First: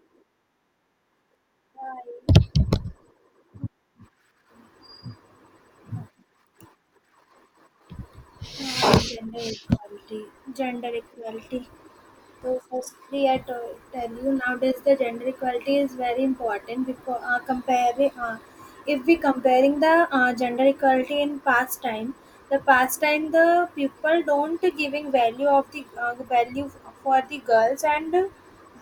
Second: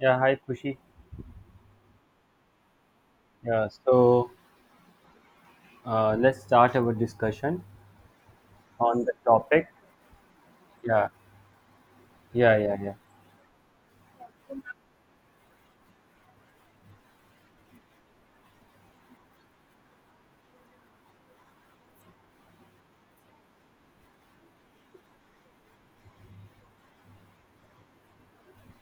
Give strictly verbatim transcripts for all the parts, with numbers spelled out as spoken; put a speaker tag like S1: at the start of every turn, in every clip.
S1: Yeah, hi Kushi.
S2: Uh,
S1: Yeah, so uh, let's start our discussion on the
S2: Gender
S1: topic.
S2: equality, gender
S1: Yeah,
S2: equality. So
S1: yeah, yeah, yeah.
S2: firstly, I to- tell you nowadays the gender equality is very important because uh, comparing, uh, if we comparing the uh, gender equality in past time, the past time the people don't giving value of the uh, value for the girls and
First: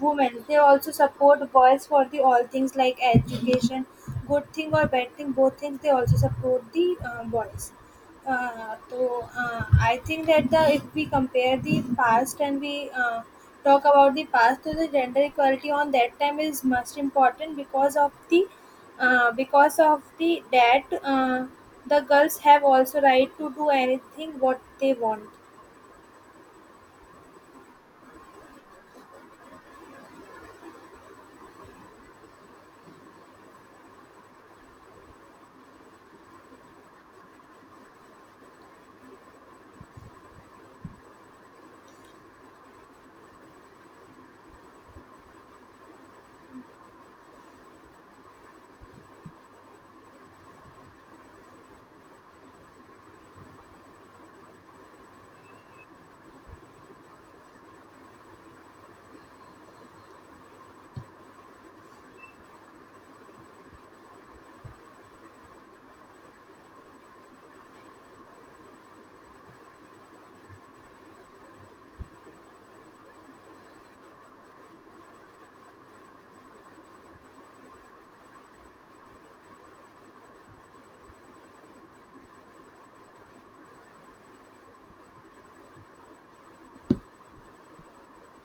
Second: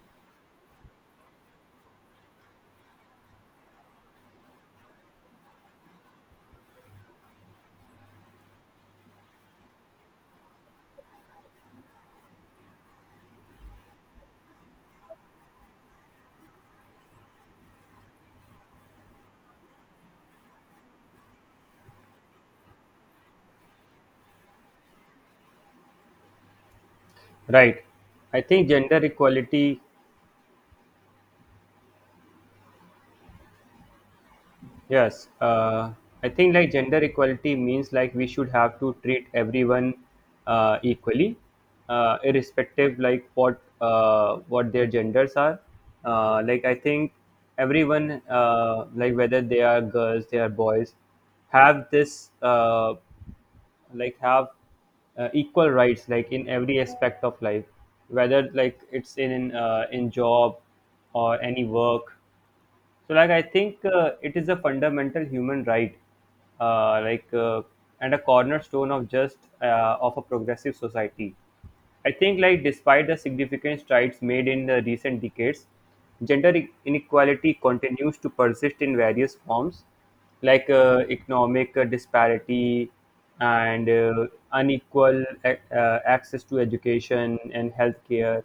S2: women. They also support boys for the all things like education, good thing or bad thing, both things they also support the uh, boys. Uh, so uh, I think that the if we compare the past and we uh, talk about the past, so the gender equality on that time is most important because of the uh, because of the that uh, the girls have also right to do anything what they want.
S1: Right. I think gender equality. Yes. Uh, I think like gender equality means like we should have to treat everyone uh, equally, uh, irrespective like what uh, what their genders are. Uh, like I think everyone uh, like whether they are girls, they are boys, have this. Uh, like have uh, equal rights like in every aspect of life whether like it's in uh, in job or any work, so like i think uh, it is a fundamental human right, uh, like uh, and a cornerstone of just uh, of a progressive society. I think like despite the significant strides made in the recent decades, gender i- inequality continues to persist in various forms, like uh, economic uh, disparity and uh, unequal ac- uh, access to education and healthcare,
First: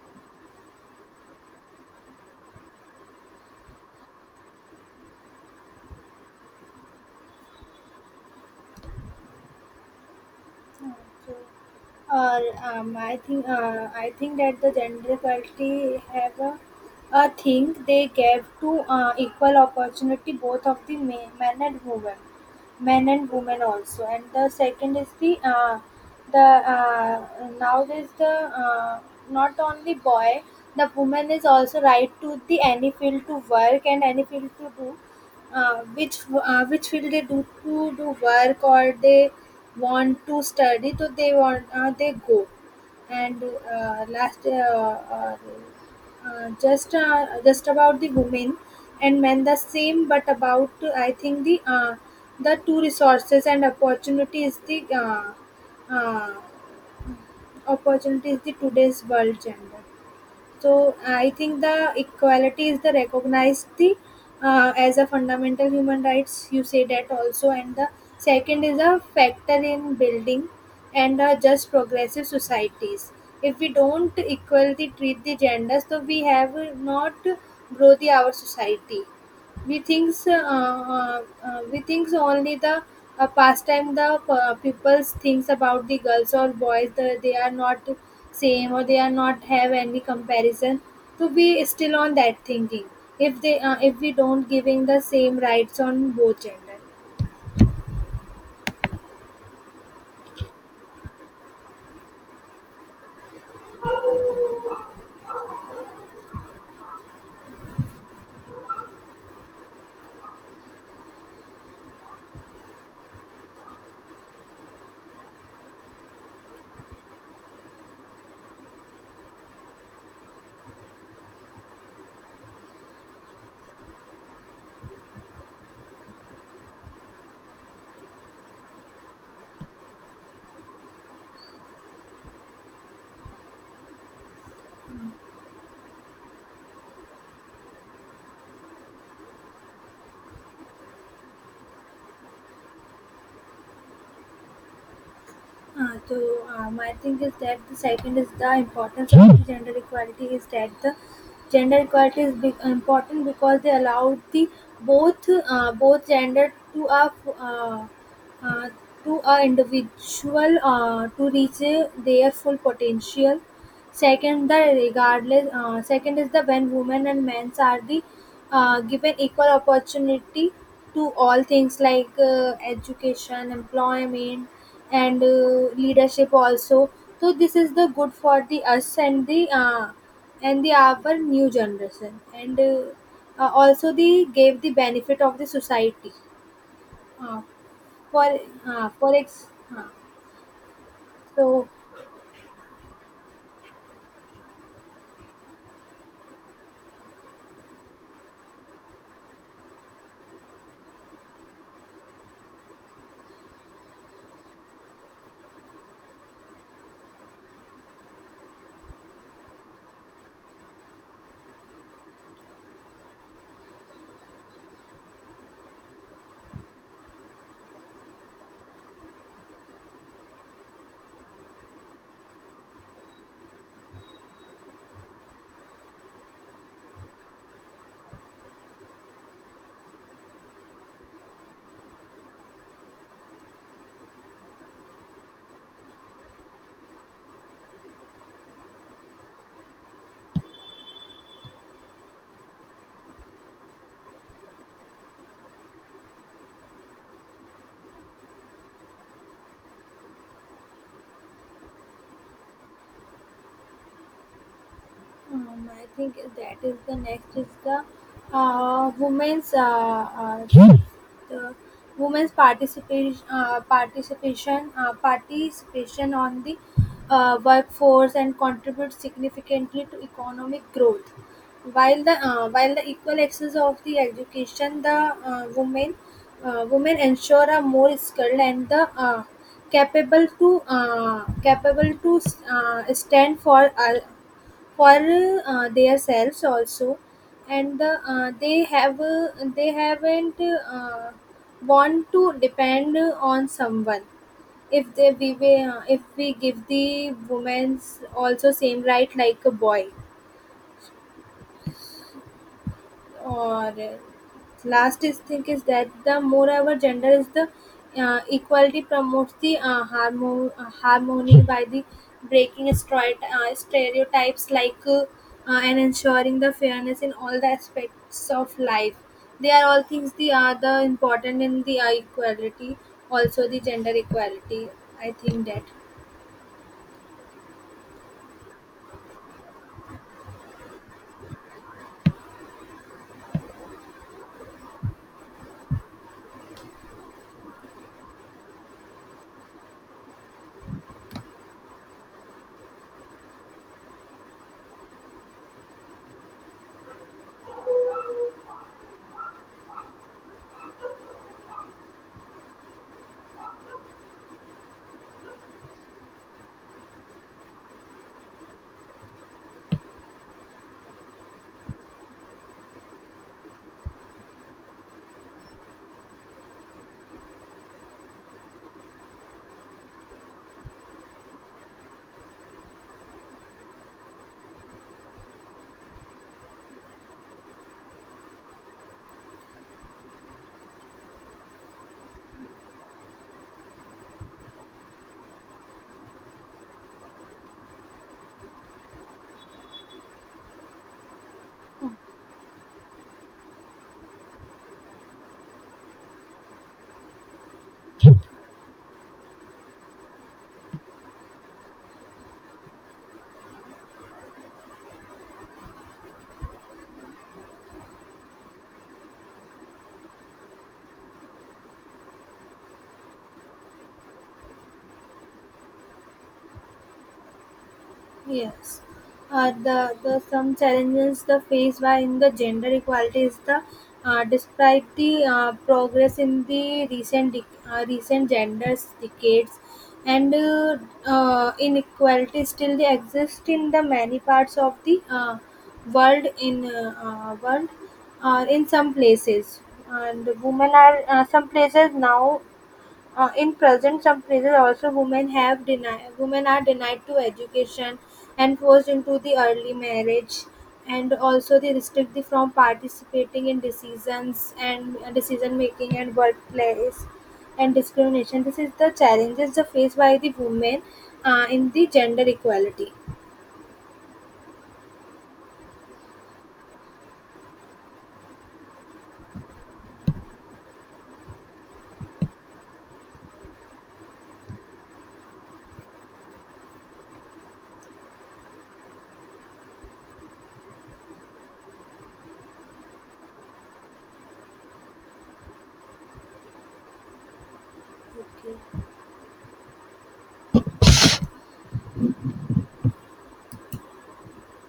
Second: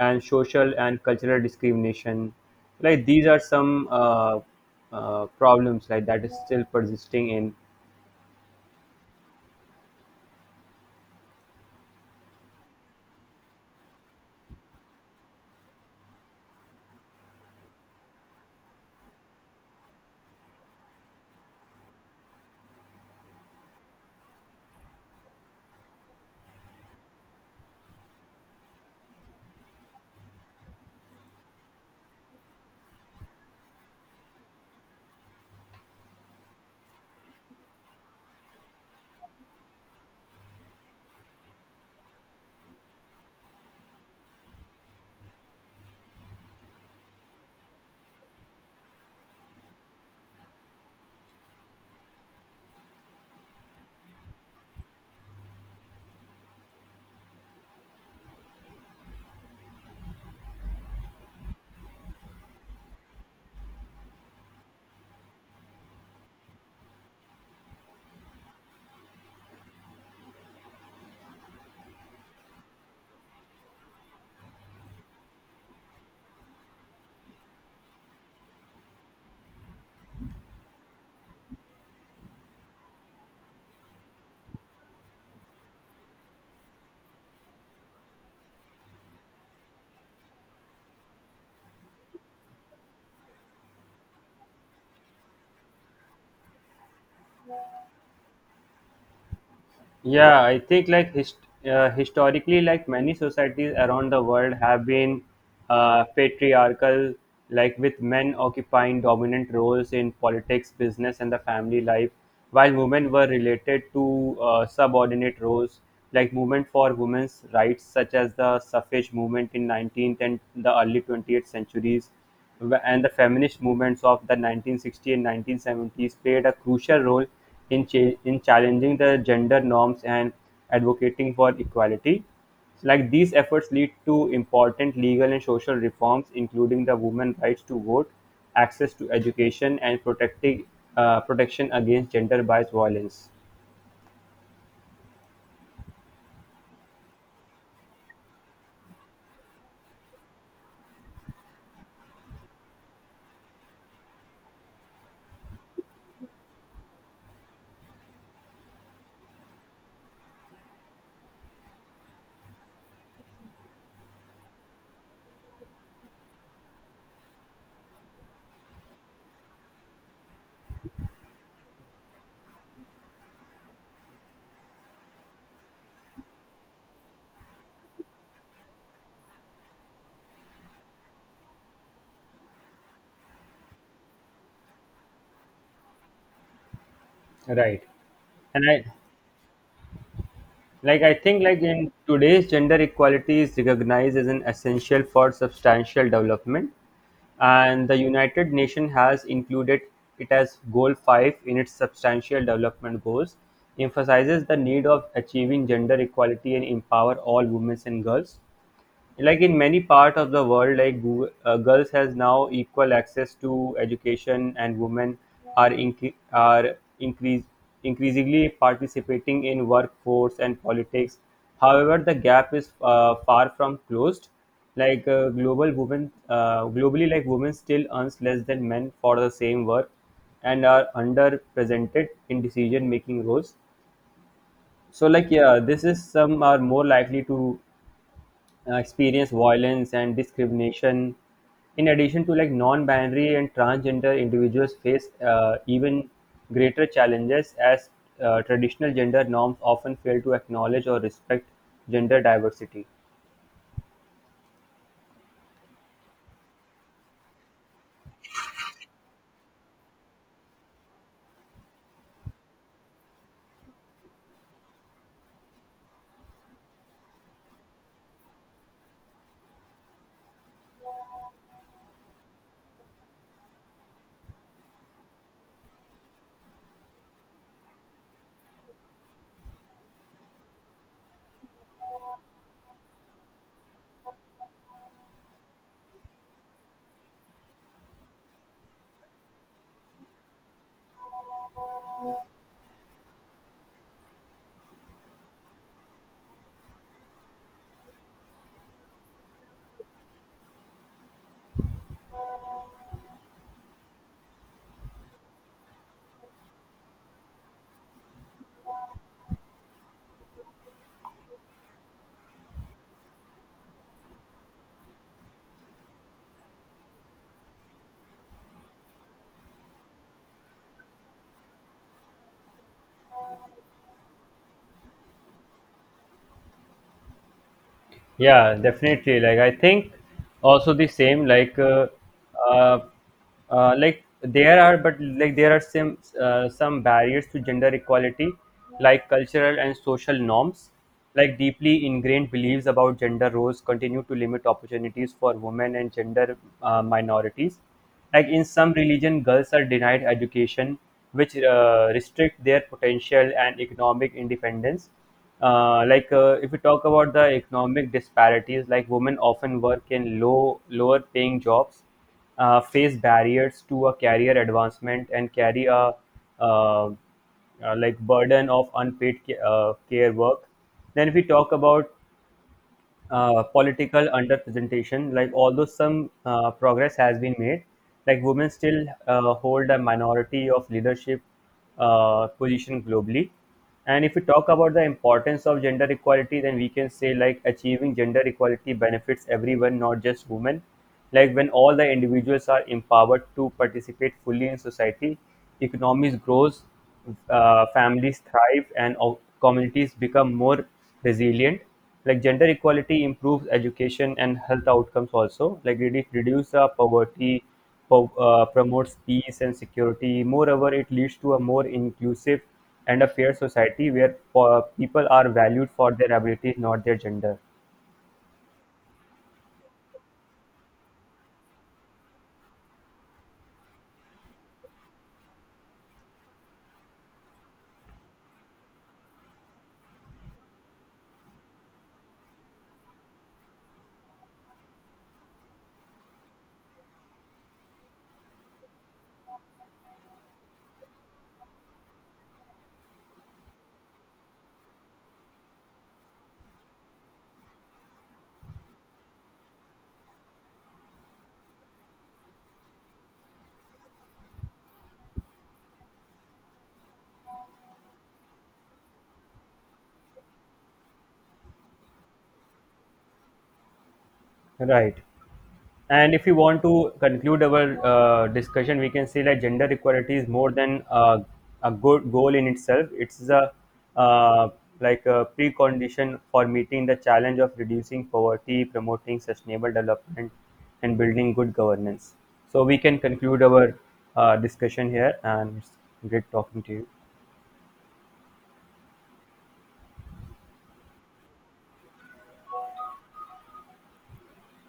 S1: and social and cultural discrimination. Like these are some uh, uh, problems like that is still persisting in.
S2: Uh, so uh, um, I think uh, I think that the gender equality have a, a thing they gave to uh, equal opportunity both of the men, men and women, men and women also. And the second is the uh, the uh, nowadays the uh, not only boy, the woman is also right to the any field to work and any field to do uh, which uh, which field they do to do work or they want to study so they want uh, they go and uh, last uh, uh, uh, just uh, just about the women and men the same but about uh, I think the uh, the two resources and opportunities the uh, uh, opportunities the today's world gender so I think the equality is the recognized the uh, as a fundamental human rights. You say that also, and the second is a factor in building and uh, just progressive societies. If we don't equally treat the genders, so we have not grow the our society we thinks uh, uh, uh, we thinks only the uh, pastime the uh, people's thinks about the girls or boys the, they are not same or they are not have any comparison to be still on that thinking if they uh, if we don't giving the same rights on both gender.
S1: Yeah, I think like hist- uh, historically, like many societies around the world have been uh, patriarchal, like with men occupying dominant roles in politics, business, and the family life, while women were related to uh, subordinate roles. Like movement for women's rights, such as the suffrage movement in nineteenth and the early twentieth centuries, and the feminist movements of the nineteen-sixties and nineteen-seventies played a crucial role in cha- in challenging the gender norms and advocating for equality. Like these efforts lead to important legal and social reforms, including the women's rights to vote, access to education, and protecting uh, protection against gender-based violence.
S2: Uh, so uh, my thing is that the second is the importance of the gender equality is that the gender equality is big, important because they allow the both uh, both gender to a uh, uh, to a individual uh, to reach uh, their full potential. Second, the regardless. Uh, second is the when women and men are the uh, given equal opportunity to all things like uh, education, employment and uh, leadership also, so this is the good for the us and the uh, and the our new generation and uh, uh, also the gave the benefit of the society. Uh,
S1: Right.
S2: for
S1: And I,
S2: uh, for ex uh,
S1: like i think like
S2: so
S1: in today's gender equality is recognized as an essential for substantial development, and the united nations has included it as goal five in its substantial development goals, emphasizes the need of achieving gender equality and empower all women and girls. Like in many part of the world, like gu- uh, girls has now equal access to education and women are incre are increase increasingly participating in workforce and politics. However, the gap is uh, far from closed. Like uh, global women uh, globally, like women still earns less than men for the same work and are underrepresented in decision making roles. So like yeah, this is some are more likely to uh, experience violence and discrimination. In addition to, like non-binary and transgender individuals face uh, even greater challenges as uh, traditional gender norms often fail to acknowledge or respect gender diversity.
S2: Um, I think that is the next is the uh, women's uh, uh, the women's participation uh, participation uh, participation on the uh, workforce and contribute significantly to economic growth. While the uh, while the equal access of the education, the uh, women uh, women ensure are more skilled and the uh, capable to uh, capable to uh, stand for. Uh, for uh, themselves also, and the, uh, they have uh, they haven't uh, want to depend on someone if they we, we, uh, if we give the women's also same right like a boy or last is thing is that the moreover gender is the uh, equality promotes the uh, harmo- uh, harmony by the breaking stroi- uh, stereotypes like uh, uh, and ensuring the fairness in all the aspects of life, they are all things the are the important in the uh, equality also the gender equality I think that.
S1: Yeah, definitely. Like I think also the same. Like uh, uh, uh, like there are, but like there are some uh, some barriers to gender equality, like cultural and social norms, like deeply ingrained beliefs about gender roles continue to limit opportunities for women and gender uh, minorities. Like in some religion, girls are denied education, which uh, restrict their potential and economic independence. Uh, like uh, if we talk about the economic disparities, like women often work in low lower paying jobs, uh, face barriers to a career advancement and carry a uh, uh, like burden of unpaid ca- uh, care work. Then if we talk about uh, political underrepresentation, like although some uh, progress has been made, like women still uh, hold a minority of leadership uh, position globally. And if we talk about the importance of gender equality, then we can say like achieving gender equality benefits everyone, not just women. Like when all the individuals are empowered to participate fully in society, economies grows, uh, families thrive, and o- communities become more resilient. Like gender equality improves education and health outcomes also, like it reduce the poverty, po- uh, promotes peace and security. Moreover, it leads to a more inclusive and a fair society where uh, people are valued for their abilities, not their gender.
S2: Yes. Uh, the, the some challenges the faced by in the gender equality is the uh, despite the uh, progress in the recent dec- uh, recent genders decades and uh, uh, inequality still they exist in the many parts of the uh, world in uh, uh, world uh, in some places and women are uh, some places now uh, in present some surprises also women have denied, women are denied to education and forced into the early marriage and also they restricted from participating in decisions and uh, decision making and workplace and discrimination. This is the challenges faced by the women uh, in the gender equality.
S1: Right. And if you want to conclude our uh, discussion, we can say that gender equality is more than uh, a good goal in itself. It's a uh, like a precondition for meeting the challenge of reducing poverty, promoting sustainable development, and building good governance. So we can conclude our uh, discussion here, and it's great talking to you.
S2: Okay.